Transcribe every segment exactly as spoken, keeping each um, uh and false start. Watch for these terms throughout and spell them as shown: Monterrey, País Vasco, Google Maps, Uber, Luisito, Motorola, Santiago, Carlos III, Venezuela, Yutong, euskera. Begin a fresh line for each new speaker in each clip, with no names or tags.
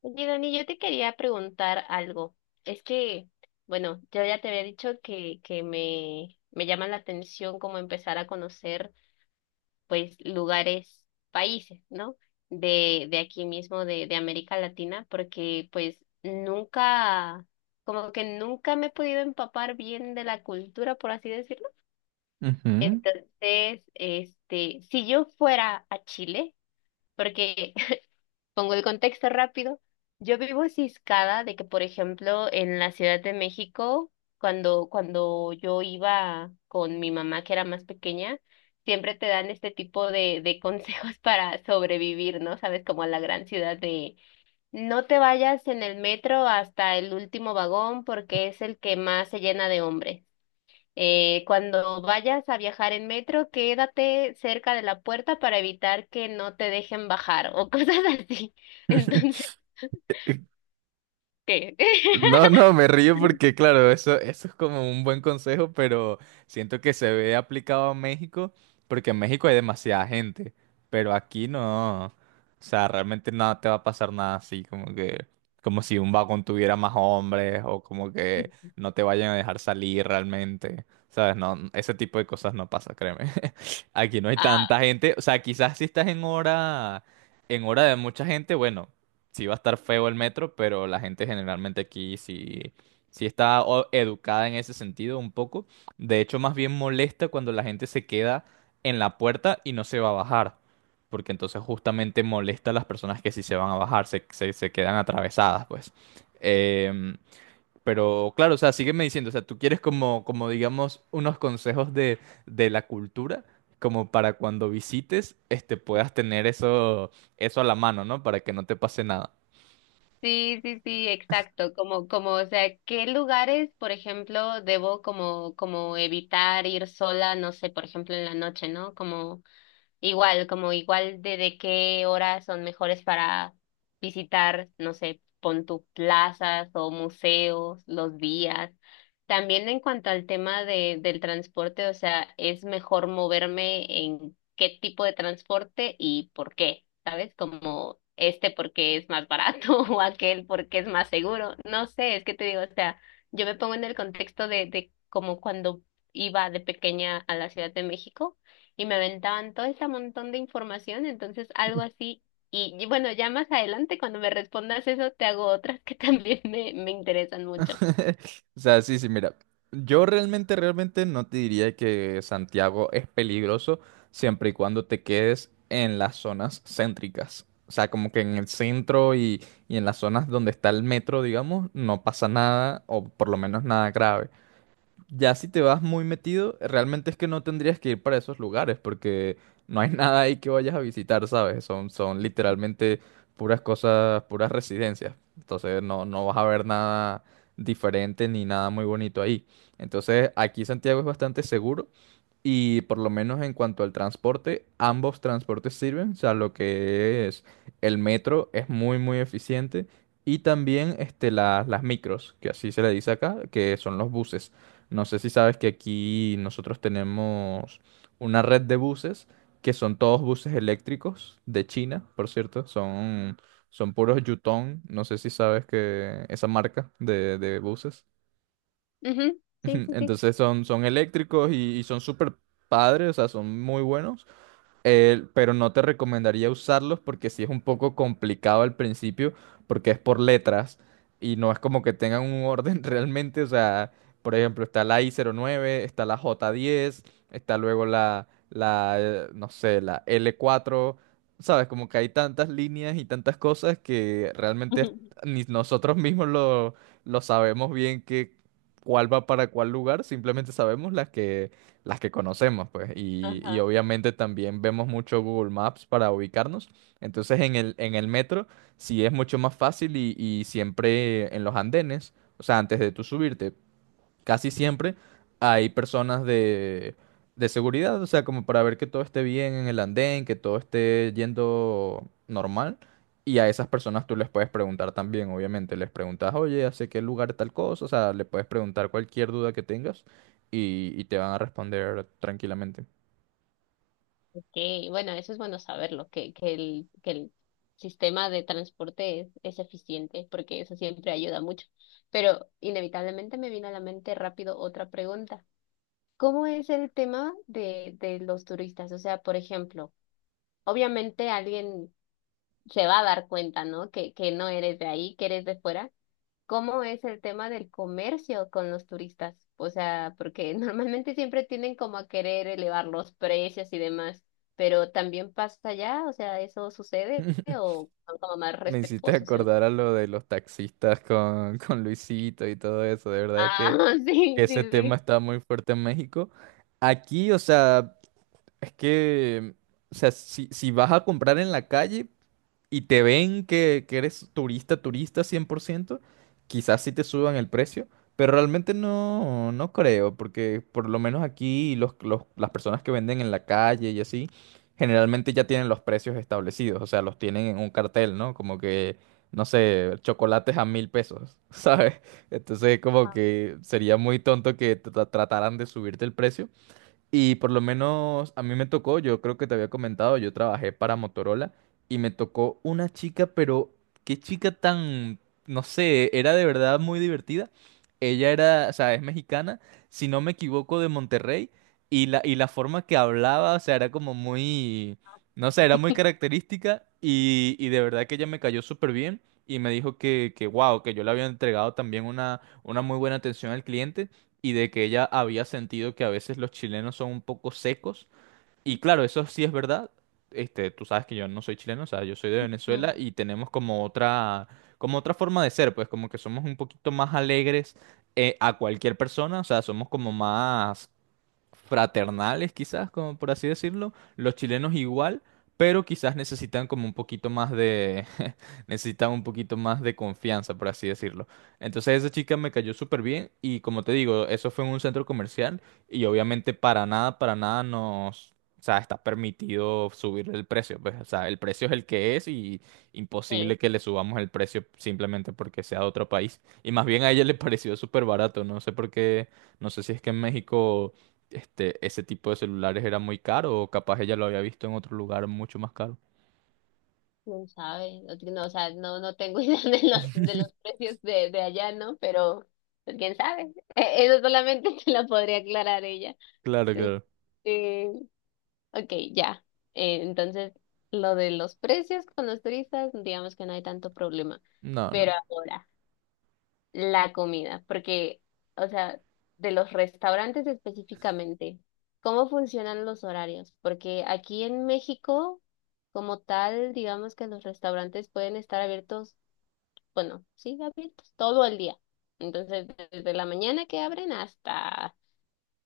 Oye, Dani, yo te quería preguntar algo. Es que, bueno, yo ya te había dicho que, que me, me llama la atención como empezar a conocer, pues, lugares, países, ¿no? De, de aquí mismo, de, de América Latina, porque, pues, nunca, como que nunca me he podido empapar bien de la cultura, por así decirlo.
Ujú.
Entonces, este, si yo fuera a Chile, porque pongo el contexto rápido. Yo vivo ciscada de que, por ejemplo, en la Ciudad de México, cuando, cuando yo iba con mi mamá, que era más pequeña, siempre te dan este tipo de, de consejos para sobrevivir, ¿no? Sabes, como a la gran ciudad de no te vayas en el metro hasta el último vagón porque es el que más se llena de hombres. Eh, cuando vayas a viajar en metro, quédate cerca de la puerta para evitar que no te dejen bajar o cosas así. Entonces, ¿qué?
No, no, me río porque, claro, eso, eso es como un buen consejo, pero siento que se ve aplicado a México, porque en México hay demasiada gente, pero aquí no. O sea, realmente no te va a pasar nada así, como que, como si un vagón tuviera más hombres, o como que no te vayan a dejar salir realmente. ¿Sabes? No, ese tipo de cosas no pasa, créeme. Aquí no hay
Ah,
tanta gente. O sea, quizás si estás en hora, en hora, de mucha gente, bueno. Sí va a estar feo el metro, pero la gente generalmente aquí sí, sí está o- educada en ese sentido un poco. De hecho, más bien molesta cuando la gente se queda en la puerta y no se va a bajar, porque entonces justamente molesta a las personas que sí se van a bajar, se, se, se quedan atravesadas, pues. Em, pero claro, o sea, sígueme diciendo, o sea, tú quieres como, como, digamos, unos consejos de, de la cultura, como para cuando visites, este, puedas tener eso, eso a la mano, ¿no? Para que no te pase nada.
sí, sí, sí, exacto. Como, como, o sea, ¿qué lugares, por ejemplo, debo como, como evitar ir sola, no sé, por ejemplo, en la noche, ¿no? Como igual, como igual de, de qué horas son mejores para visitar, no sé, pon tu plazas o museos, los días. También en cuanto al tema de, del transporte, o sea, es mejor moverme en qué tipo de transporte y por qué, ¿sabes? Como este porque es más barato o aquel porque es más seguro. No sé, es que te digo, o sea, yo me pongo en el contexto de, de como cuando iba de pequeña a la Ciudad de México y me aventaban todo ese montón de información, entonces algo así. Y, y bueno, ya más adelante, cuando me respondas eso, te hago otras que también me, me interesan mucho.
O sea, sí, sí, mira, yo realmente, realmente no te diría que Santiago es peligroso siempre y cuando te quedes en las zonas céntricas. O sea, como que en el centro y, y en las zonas donde está el metro, digamos, no pasa nada, o por lo menos nada grave. Ya si te vas muy metido, realmente es que no tendrías que ir para esos lugares porque no hay nada ahí que vayas a visitar, ¿sabes? Son, son literalmente puras cosas, puras residencias. Entonces no, no vas a ver nada diferente ni nada muy bonito ahí. Entonces aquí Santiago es bastante seguro y por lo menos en cuanto al transporte, ambos transportes sirven. O sea, lo que es el metro es muy, muy eficiente. Y también este, la- las micros, que así se le dice acá, que son los buses. No sé si sabes que aquí nosotros tenemos una red de buses, que son todos buses eléctricos de China, por cierto. Son, son puros Yutong. No sé si sabes que esa marca de de buses.
Ujú.
Ujú.
Sí, sí, sí.
Entonces son, son eléctricos y, y son súper padres, o sea, son muy buenos. Eh, pero no te recomendaría usarlos porque sí es un poco complicado al principio, porque es por letras y no es como que tengan un orden realmente. O sea, por ejemplo, está la i cero nueve, está la jota diez, está luego la, la, eh, no sé, la ele cuatro. Sabes, como que hay tantas líneas y tantas cosas que realmente es-
Ujú.
ni nosotros mismos lo, lo sabemos bien que cuál va para cuál lugar, simplemente sabemos las que las que conocemos, pues, y, y
Ajá,
obviamente también vemos mucho Google Maps para ubicarnos. Entonces en el, en el metro sí es mucho más fácil y, y siempre en los andenes, o sea, antes de tú subirte, casi siempre hay personas de, de seguridad, o sea, como para ver que todo esté bien en el andén, que todo esté yendo normal. Y a esas personas tú les puedes preguntar también, obviamente. Les preguntas, oye, ¿hace qué lugar tal cosa? O sea, le puedes preguntar cualquier duda que tengas y, y te van a responder tranquilamente.
okay. Bueno, eso es bueno saberlo, que, que el, que el sistema de transporte es, es eficiente, porque eso siempre ayuda mucho. Pero inevitablemente me vino a la mente rápido otra pregunta. ¿Cómo es el tema de, de los turistas? O sea, por ejemplo, obviamente alguien se va a dar cuenta, ¿no? Que, que no eres de ahí, que eres de fuera. ¿Cómo es el tema del comercio con los turistas? O sea, porque normalmente siempre tienden como a querer elevar los precios y demás, pero también pasa allá, o sea, ¿eso sucede o son como más
Me hiciste
respetuosos? En-
acordar a lo de los taxistas con, con Luisito y todo eso. De verdad es que
ah, sí,
ese
sí,
tema
sí.
está muy fuerte en México. Aquí, o sea, es que, o sea, si, si vas a comprar en la calle y te ven que, que eres turista, turista cien por ciento, quizás sí te suban el precio, pero realmente no, no creo, porque por lo menos aquí los, los- las personas que venden en la calle y así, generalmente ya tienen los precios establecidos, o sea, los tienen en un cartel, ¿no? Como que, no sé, chocolates a mil pesos, ¿sabes? Entonces, como
Ah,
que sería muy tonto que tra- trataran de subirte el precio, y por lo menos a mí me tocó, yo creo que te había comentado, yo trabajé para Motorola y me tocó una chica, pero qué chica tan, no sé, era de verdad muy divertida. Ella era, o sea, es mexicana, si no me equivoco, de Monterrey y la, y la forma que hablaba, o sea, era como muy, no sé, era muy característica y, y de verdad que ella me cayó súper bien y me dijo que, que, wow, que yo le había entregado también una, una muy buena atención al cliente y de que ella había sentido que a veces los chilenos son un poco secos. Y claro, eso sí es verdad. Este, tú sabes que yo no soy chileno, o sea, yo soy de
mm,
Venezuela y tenemos como otra, como otra forma de ser, pues como que somos un poquito más alegres eh, a cualquier persona, o sea, somos como más fraternales, quizás, como por así decirlo. Los chilenos igual, pero quizás necesitan como un poquito más de, necesitan un poquito más de confianza, por así decirlo. Entonces esa chica me cayó súper bien y como te digo, eso fue en un centro comercial y obviamente para nada, para nada nos... O sea, está permitido subir el precio, pues, o sea, el precio es el que es y imposible
sí,
que le subamos el precio simplemente porque sea de otro país. Y más bien a ella le pareció súper barato, no sé por qué, no sé si es que en México este, ese tipo de celulares era muy caro, o capaz ella lo había visto en otro lugar mucho más caro.
quién sabe, no, ti- no, o sea, no, no tengo idea de los, de los precios de, de allá, ¿no? Pero, pues, quién sabe. Eh, eso solamente te lo podría aclarar ella.
Claro, claro.
Este, ok, ya. Eh, entonces, lo de los precios con los turistas, digamos que no hay tanto problema.
No, no.
Pero ahora, la comida, porque, o sea, de los restaurantes específicamente, ¿cómo funcionan los horarios? Porque aquí en México, como tal, digamos que los restaurantes pueden estar abiertos, bueno, sí, abiertos todo el día. Entonces, desde la mañana que abren hasta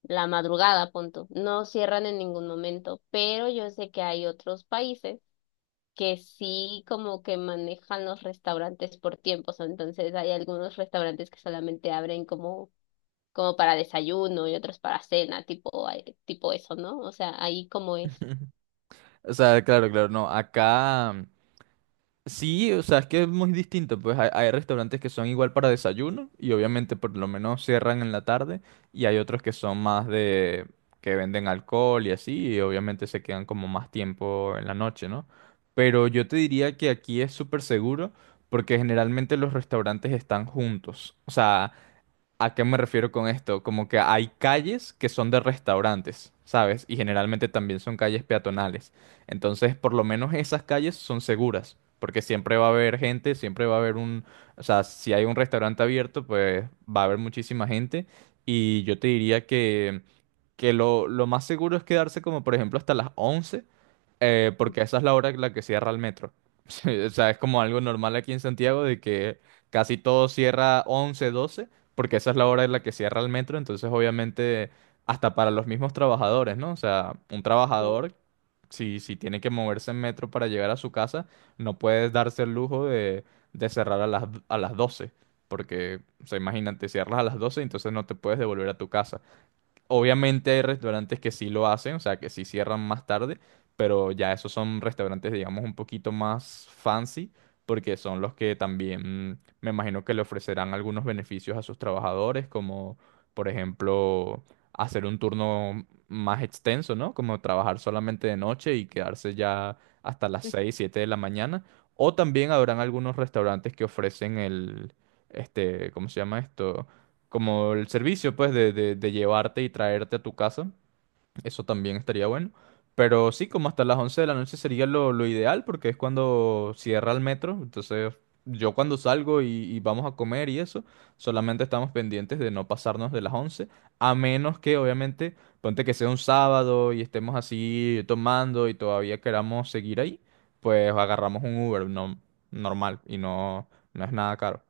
la madrugada, punto. No cierran en ningún momento, pero yo sé que hay otros países que sí como que manejan los restaurantes por tiempos, entonces hay algunos restaurantes que solamente abren como como para desayuno y otros para cena, tipo eh, tipo eso, ¿no? O sea, ahí como es.
O sea, claro, claro, no. Acá mm, sí, o sea, es que es muy distinto. Pues hay, hay restaurantes que son igual para desayuno y obviamente por lo menos cierran en la tarde, y hay otros que son más de que venden alcohol y así, y obviamente se quedan como más tiempo en la noche, ¿no? Pero yo te diría que aquí es súper seguro porque generalmente los restaurantes están juntos. O sea, ¿a qué me refiero con esto? Como que hay calles que son de restaurantes, ¿sabes? Y generalmente también son calles peatonales. Entonces, por lo menos esas calles son seguras, porque siempre va a haber gente, siempre va a haber un... O sea, si hay un restaurante abierto, pues va a haber muchísima gente. Y yo te diría que, que lo, lo, más seguro es quedarse como, por ejemplo, hasta las once. Eh, porque esa es la hora en la que cierra el metro. Sí, o sea, es como algo normal aquí en Santiago de que casi todo cierra once doce porque esa es la hora en la que cierra el metro. Entonces, obviamente, hasta para los mismos trabajadores, ¿no? O sea, un
Sí.
trabajador, si, si tiene que moverse en metro para llegar a su casa, no puede darse el lujo de, de, cerrar a las, a las doce. Porque, o sea, imagínate, cierras a las doce entonces no te puedes devolver a tu casa. Obviamente hay restaurantes que sí lo hacen, o sea, que sí cierran más tarde, pero ya esos son restaurantes, digamos, un poquito más fancy, porque son los que también mm, me imagino que le ofrecerán algunos beneficios a sus trabajadores, como por ejemplo hacer un turno más extenso, ¿no? Como trabajar solamente de noche y quedarse ya hasta las seis siete de la mañana. O también habrán algunos restaurantes que ofrecen el, este, ¿cómo se llama esto? Como el servicio, pues, de, de, de, llevarte y traerte a tu casa. Eso también estaría bueno. Pero sí, como hasta las once de la noche sería lo, lo ideal, porque es cuando cierra el metro. Entonces, yo cuando salgo y, y vamos a comer y eso, solamente estamos pendientes de no pasarnos de las once, a menos que, obviamente, ponte que sea un sábado y estemos así tomando y todavía queramos seguir ahí, pues agarramos un Uber no, normal y no, no es nada caro.